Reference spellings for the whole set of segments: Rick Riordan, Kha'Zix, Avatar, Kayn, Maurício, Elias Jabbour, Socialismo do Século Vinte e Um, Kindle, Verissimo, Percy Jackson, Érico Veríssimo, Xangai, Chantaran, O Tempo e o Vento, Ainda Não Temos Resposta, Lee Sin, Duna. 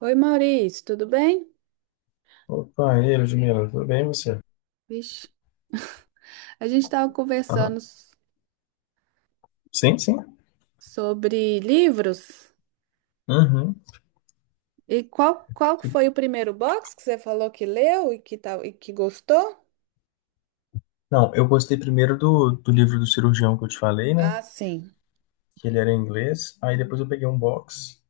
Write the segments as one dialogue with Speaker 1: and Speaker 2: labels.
Speaker 1: Oi, Maurício, tudo bem?
Speaker 2: Opa, e aí, Ludmila, tudo bem você?
Speaker 1: Vixe, a gente estava
Speaker 2: Aham.
Speaker 1: conversando
Speaker 2: Sim, sim.
Speaker 1: sobre livros.
Speaker 2: Uhum.
Speaker 1: E qual que foi o primeiro box que você falou que leu e que, tal, e que gostou?
Speaker 2: Não, eu gostei primeiro do livro do cirurgião que eu te falei, né?
Speaker 1: Ah, sim.
Speaker 2: Que ele era em inglês. Aí depois eu peguei um box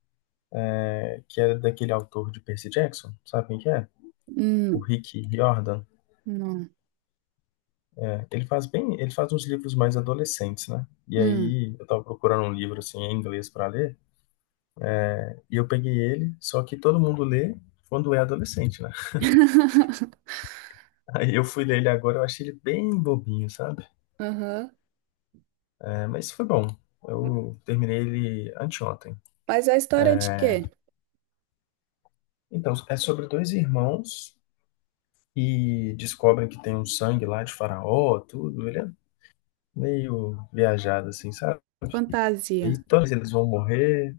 Speaker 2: que era daquele autor de Percy Jackson, sabe quem que é? O
Speaker 1: Hum,
Speaker 2: Rick Riordan.
Speaker 1: não.
Speaker 2: É, ele faz bem, ele faz uns livros mais adolescentes, né? E
Speaker 1: Hum.
Speaker 2: aí eu tava procurando um livro assim em inglês pra ler e eu peguei ele, só que todo mundo lê quando é adolescente, né? Aí eu fui ler ele agora, eu achei ele bem bobinho, sabe?
Speaker 1: Aham.
Speaker 2: É, mas foi bom. Eu terminei ele anteontem.
Speaker 1: Mas a história é de quê?
Speaker 2: Então, é sobre dois irmãos e descobrem que tem um sangue lá de faraó, tudo. Ele é meio viajado, assim, sabe? E
Speaker 1: Fantasia.
Speaker 2: todos eles vão morrer,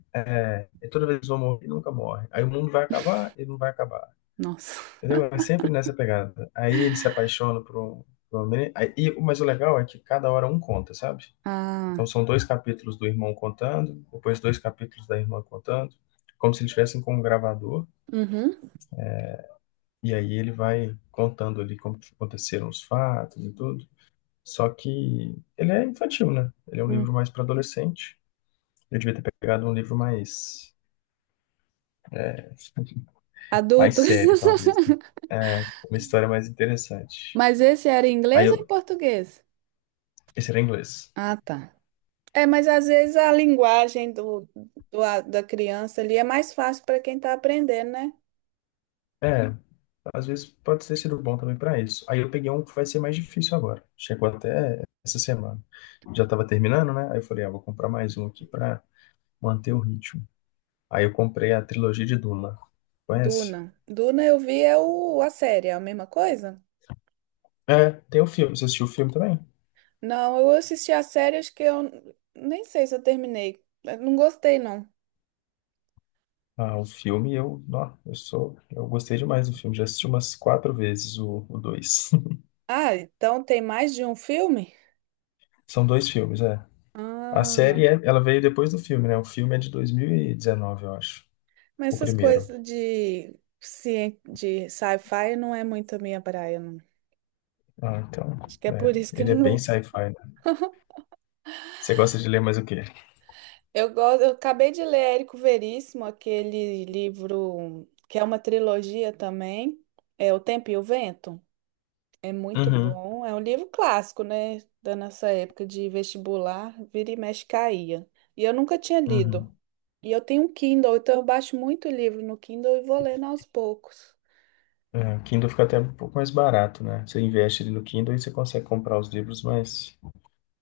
Speaker 2: e toda vez eles vão morrer e nunca morre. Aí o mundo vai acabar e não vai acabar.
Speaker 1: Nossa.
Speaker 2: Entendeu? É sempre nessa pegada. Aí ele se apaixona por uma menina. Mas o legal é que cada hora um conta, sabe? Então
Speaker 1: Ah.
Speaker 2: são dois capítulos do irmão contando, depois dois capítulos da irmã contando, como se eles estivessem com um gravador.
Speaker 1: Uhum.
Speaker 2: E aí ele vai contando ali como que aconteceram os fatos e tudo. Só que ele é infantil, né? Ele é um livro
Speaker 1: Hum.
Speaker 2: mais para adolescente. Eu devia ter pegado um livro mais mais
Speaker 1: Adulto.
Speaker 2: sério, talvez. Né? É, uma história mais interessante.
Speaker 1: Mas esse era em
Speaker 2: Aí
Speaker 1: inglês ou em
Speaker 2: eu,
Speaker 1: português?
Speaker 2: esse era em inglês.
Speaker 1: Ah, tá. É, mas às vezes a linguagem da criança ali é mais fácil para quem está aprendendo, né?
Speaker 2: É, às vezes pode ter sido bom também para isso. Aí eu peguei um que vai ser mais difícil agora. Chegou até essa semana. Já estava terminando, né? Aí eu falei, ah, vou comprar mais um aqui para manter o ritmo. Aí eu comprei a trilogia de Duna. Conhece?
Speaker 1: Duna. Duna eu vi é o, a série, é a mesma coisa?
Speaker 2: É, tem o filme. Você assistiu o filme também?
Speaker 1: Não, eu assisti a série, acho que eu nem sei se eu terminei. Eu não gostei, não.
Speaker 2: Ah, o filme eu, não, eu sou, eu gostei demais do filme. Já assisti umas quatro vezes o dois.
Speaker 1: Ah, então tem mais de um filme?
Speaker 2: São dois filmes, é. A
Speaker 1: Ah,
Speaker 2: série, é, ela veio depois do filme, né? O filme é de 2019, eu acho.
Speaker 1: mas
Speaker 2: O
Speaker 1: essas
Speaker 2: primeiro.
Speaker 1: coisas de, de sci-fi não é muito a minha praia, não.
Speaker 2: Ah, então,
Speaker 1: Acho que é
Speaker 2: é.
Speaker 1: por isso que eu
Speaker 2: Ele é
Speaker 1: não
Speaker 2: bem
Speaker 1: gosto.
Speaker 2: sci-fi, né? Você gosta de ler mais o quê?
Speaker 1: Eu gosto, eu acabei de ler Érico Veríssimo, aquele livro que é uma trilogia também, é O Tempo e o Vento. É muito
Speaker 2: Uhum,
Speaker 1: bom, é um livro clássico, né, da nossa época de vestibular, vira e mexe caía. E eu nunca tinha lido.
Speaker 2: uhum.
Speaker 1: E eu tenho um Kindle, então eu baixo muito livro no Kindle e vou lendo aos poucos.
Speaker 2: É, o Kindle fica até um pouco mais barato, né? Você investe ali no Kindle e você consegue comprar os livros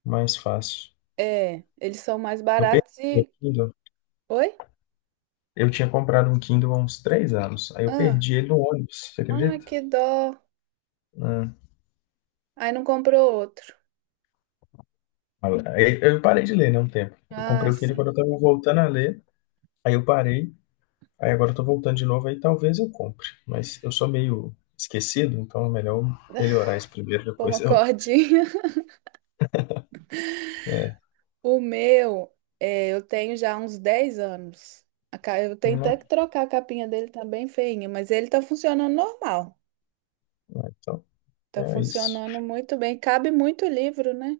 Speaker 2: mais fácil.
Speaker 1: É, eles são mais
Speaker 2: Eu perdi
Speaker 1: baratos
Speaker 2: o
Speaker 1: e...
Speaker 2: Kindle.
Speaker 1: Oi?
Speaker 2: Eu tinha comprado um Kindle há uns 3 anos. Aí eu
Speaker 1: Ah,
Speaker 2: perdi ele no ônibus, você
Speaker 1: ah,
Speaker 2: acredita?
Speaker 1: que dó.
Speaker 2: Ah,
Speaker 1: Aí não comprou outro.
Speaker 2: aí eu parei de ler, né, um tempo. Eu
Speaker 1: Ah,
Speaker 2: comprei o Kindle
Speaker 1: sim.
Speaker 2: quando eu estava voltando a ler. Aí eu parei. Aí agora eu tô voltando de novo, aí talvez eu compre. Mas eu sou meio esquecido, então é melhor eu melhorar isso primeiro,
Speaker 1: Pô,
Speaker 2: depois
Speaker 1: uma
Speaker 2: eu...
Speaker 1: cordinha.
Speaker 2: É,
Speaker 1: O meu, é, eu tenho já uns 10 anos. Eu tenho até
Speaker 2: né?
Speaker 1: que trocar a capinha dele, tá bem feinha, mas ele tá funcionando normal.
Speaker 2: Então,
Speaker 1: Tá
Speaker 2: é isso.
Speaker 1: funcionando muito bem. Cabe muito livro, né?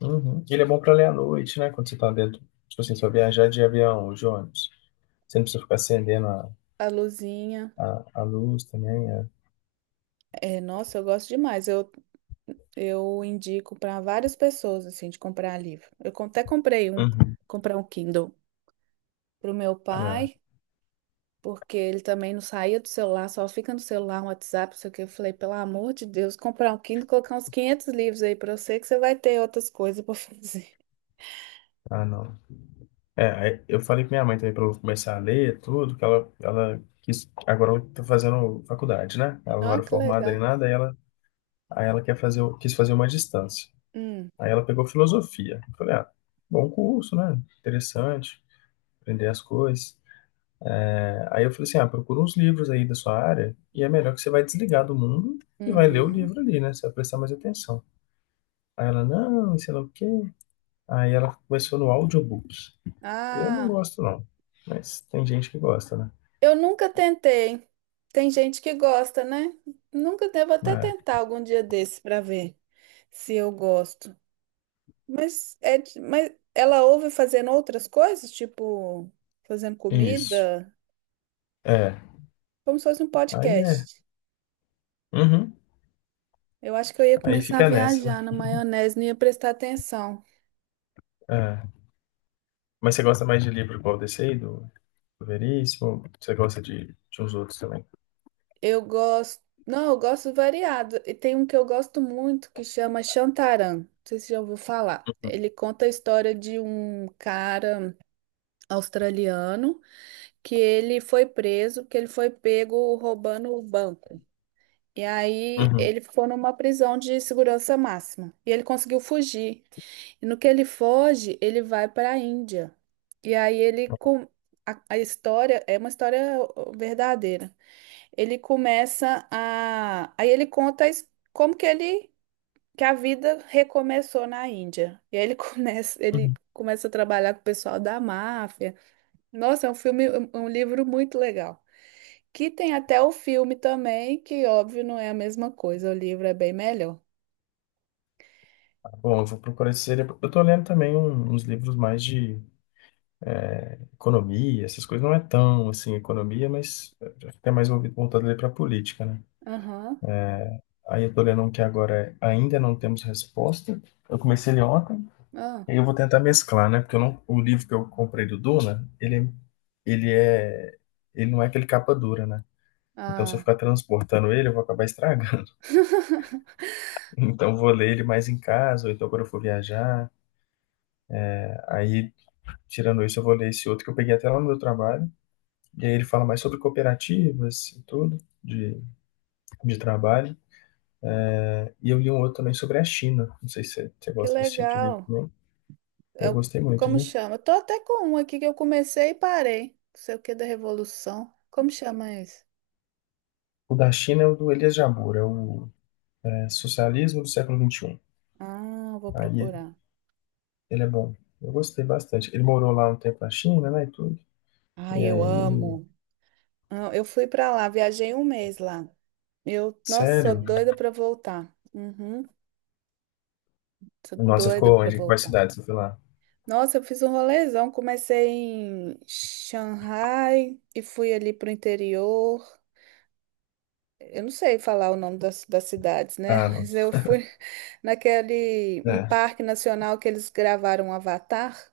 Speaker 2: Uhum. Ele é bom pra ler à noite, né? Quando você tá dentro... Tipo assim, se for viajar de avião ou de ônibus. Você não precisa ficar acendendo
Speaker 1: A luzinha.
Speaker 2: a luz também. É.
Speaker 1: É, nossa, eu gosto demais. Eu indico para várias pessoas, assim, de comprar livro. Até comprei um,
Speaker 2: Uhum.
Speaker 1: comprar um Kindle pro meu
Speaker 2: É.
Speaker 1: pai porque ele também não saía do celular, só fica no celular, no WhatsApp, não sei o que. Eu falei, pelo amor de Deus, comprar um Kindle, colocar uns 500 livros aí pra você, que você vai ter outras coisas pra fazer.
Speaker 2: Ah, não. É, aí eu falei com minha mãe também para eu começar a ler tudo, que ela quis, agora ela tá fazendo faculdade, né? Ela não era
Speaker 1: Ó, que
Speaker 2: formada em
Speaker 1: legal.
Speaker 2: nada, aí ela quer fazer, quis fazer uma distância.
Speaker 1: Hum,
Speaker 2: Aí ela pegou filosofia. Eu falei, ah, bom curso, né? Interessante, aprender as coisas. É, aí eu falei assim, ah, procura uns livros aí da sua área e é melhor que você vai desligar do mundo e vai ler o
Speaker 1: uhum.
Speaker 2: livro ali, né? Você vai prestar mais atenção. Aí ela, não, e sei lá o quê. Aí ela começou no audiobook. Eu não
Speaker 1: Ah,
Speaker 2: gosto, não, mas tem gente que gosta, né?
Speaker 1: eu nunca tentei. Tem gente que gosta, né? Nunca devo até tentar algum dia desse pra ver se eu gosto. Mas é, mas ela ouve fazendo outras coisas, tipo fazendo
Speaker 2: Isso.
Speaker 1: comida,
Speaker 2: É.
Speaker 1: como se fosse um
Speaker 2: Aí é.
Speaker 1: podcast.
Speaker 2: Uhum.
Speaker 1: Eu acho que eu ia
Speaker 2: Aí
Speaker 1: começar a
Speaker 2: fica nessa, né.
Speaker 1: viajar na maionese, não ia prestar atenção.
Speaker 2: É. Mas você gosta mais de livro qual desse aí, do Veríssimo? Você gosta de uns outros também?
Speaker 1: Eu gosto. Não, eu gosto variado. E tem um que eu gosto muito que chama Chantaran. Não sei se já ouviu falar. Ele conta a história de um cara australiano que ele foi preso, que ele foi pego roubando o banco. E aí
Speaker 2: Uhum.
Speaker 1: ele ficou numa prisão de segurança máxima. E ele conseguiu fugir. E no que ele foge, ele vai para a Índia. E aí ele com a história é uma história verdadeira. Ele começa a aí ele conta a como que ele que a vida recomeçou na Índia. E aí ele começa ele
Speaker 2: Uhum.
Speaker 1: começa a trabalhar com o pessoal da máfia. Nossa, é um filme, um livro muito legal. Que tem até o filme também, que óbvio não é a mesma coisa, o livro é bem melhor.
Speaker 2: Tá bom, eu vou procurar esse livro. Eu tô lendo também uns livros mais de economia, essas coisas. Não é tão, assim, economia, mas até mais volvi voltado ali para política, né.
Speaker 1: Aham.
Speaker 2: Aí eu tô lendo um que agora é Ainda Não Temos Resposta. Eu comecei ele ontem.
Speaker 1: Ah,
Speaker 2: Eu vou tentar mesclar, né? Porque eu não, o livro que eu comprei do Duna, ele é, ele não é aquele capa dura, né? Então, se eu
Speaker 1: ah.
Speaker 2: ficar transportando ele, eu vou acabar estragando. Então, eu vou ler ele mais em casa, ou então quando eu for viajar. Aí, tirando isso, eu vou ler esse outro que eu peguei até lá no meu trabalho. E aí ele fala mais sobre cooperativas e tudo, de trabalho. E eu li um outro também sobre a China. Não sei se você
Speaker 1: Que
Speaker 2: gosta desse tipo de livro
Speaker 1: legal.
Speaker 2: também. Eu
Speaker 1: Eu,
Speaker 2: gostei muito,
Speaker 1: como
Speaker 2: viu?
Speaker 1: chama? Eu tô até com um aqui que eu comecei e parei. Não sei o que da Revolução. Como chama esse?
Speaker 2: O da China é o do Elias Jabbour, é o é, Socialismo do Século 21.
Speaker 1: Ah, eu vou
Speaker 2: Aí
Speaker 1: procurar.
Speaker 2: ele é bom. Eu gostei bastante. Ele morou lá um tempo na China, né, e tudo. E
Speaker 1: Ai, eu
Speaker 2: aí,
Speaker 1: amo. Ah, eu fui pra lá, viajei um mês lá. Eu, nossa, sou
Speaker 2: sério?
Speaker 1: doida pra voltar. Uhum, sou
Speaker 2: Nossa,
Speaker 1: doida
Speaker 2: ficou
Speaker 1: pra
Speaker 2: onde? Quais
Speaker 1: voltar.
Speaker 2: cidades você foi lá?
Speaker 1: Nossa, eu fiz um rolezão. Comecei em Xangai e fui ali pro interior. Eu não sei falar o nome das cidades, né?
Speaker 2: Ah, não.
Speaker 1: Mas eu fui naquele um
Speaker 2: É.
Speaker 1: parque nacional que eles gravaram Avatar.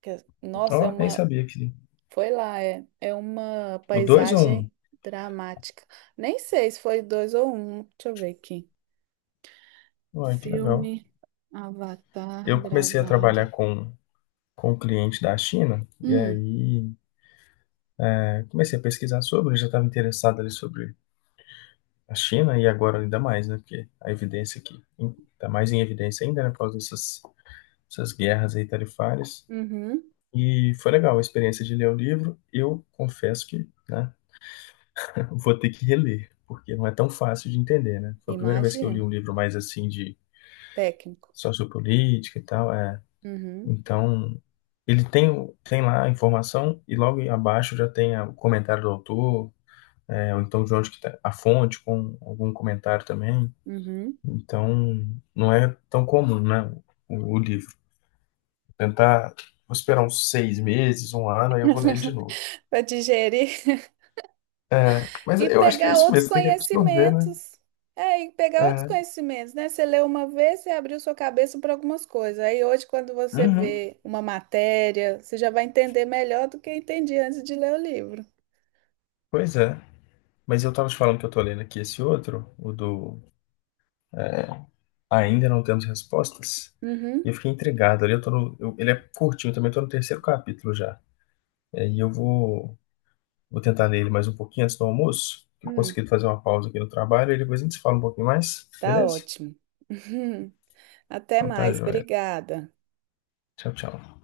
Speaker 1: Nossa, é
Speaker 2: Ó, nem
Speaker 1: uma.
Speaker 2: sabia que...
Speaker 1: Foi lá, é, é uma
Speaker 2: O 2 ou
Speaker 1: paisagem dramática. Nem sei se foi dois ou um. Deixa eu ver aqui.
Speaker 2: um? Ai, que legal.
Speaker 1: Filme Avatar
Speaker 2: Eu comecei a trabalhar
Speaker 1: gravando.
Speaker 2: com um cliente da China, e
Speaker 1: Hum,
Speaker 2: aí comecei a pesquisar sobre, já estava interessado ali sobre a China, e agora ainda mais, né, porque a evidência aqui está mais em evidência ainda, né, por causa dessas guerras aí tarifárias.
Speaker 1: uhum,
Speaker 2: E foi legal a experiência de ler o livro. Eu confesso que, né, vou ter que reler, porque não é tão fácil de entender, né? Foi a primeira vez que eu li
Speaker 1: imagino.
Speaker 2: um livro mais assim de
Speaker 1: Técnico.
Speaker 2: sociopolítica e tal, é.
Speaker 1: Uhum,
Speaker 2: Então, ele tem, tem lá a informação e logo abaixo já tem o comentário do autor, é, ou então de onde que tá a fonte com algum comentário também.
Speaker 1: uhum.
Speaker 2: Então, não é tão comum, né, o livro. Tentar, vou esperar uns 6 meses, um ano, aí eu vou ler ele de novo.
Speaker 1: Para digerir.
Speaker 2: É, mas
Speaker 1: E
Speaker 2: eu acho que é
Speaker 1: pegar
Speaker 2: isso
Speaker 1: outros
Speaker 2: mesmo, tem que absorver, né?
Speaker 1: conhecimentos. É, e pegar outros
Speaker 2: É.
Speaker 1: conhecimentos, né? Você leu uma vez, você abriu sua cabeça para algumas coisas. Aí hoje, quando você
Speaker 2: Uhum,
Speaker 1: vê uma matéria, você já vai entender melhor do que entendia antes de ler o livro.
Speaker 2: pois é. Mas eu tava te falando que eu tô lendo aqui esse outro, o do é, Ainda Não Temos Respostas, e
Speaker 1: Uhum.
Speaker 2: eu fiquei intrigado ali. Eu tô no, eu- Ele é curtinho também, eu tô no terceiro capítulo já. É, vou tentar ler ele mais um pouquinho antes do almoço, que eu
Speaker 1: Hum,
Speaker 2: consegui fazer uma pausa aqui no trabalho, e depois a gente se fala um pouquinho mais,
Speaker 1: tá
Speaker 2: beleza?
Speaker 1: ótimo. Até
Speaker 2: Então tá,
Speaker 1: mais,
Speaker 2: joia.
Speaker 1: obrigada.
Speaker 2: Tchau, tchau.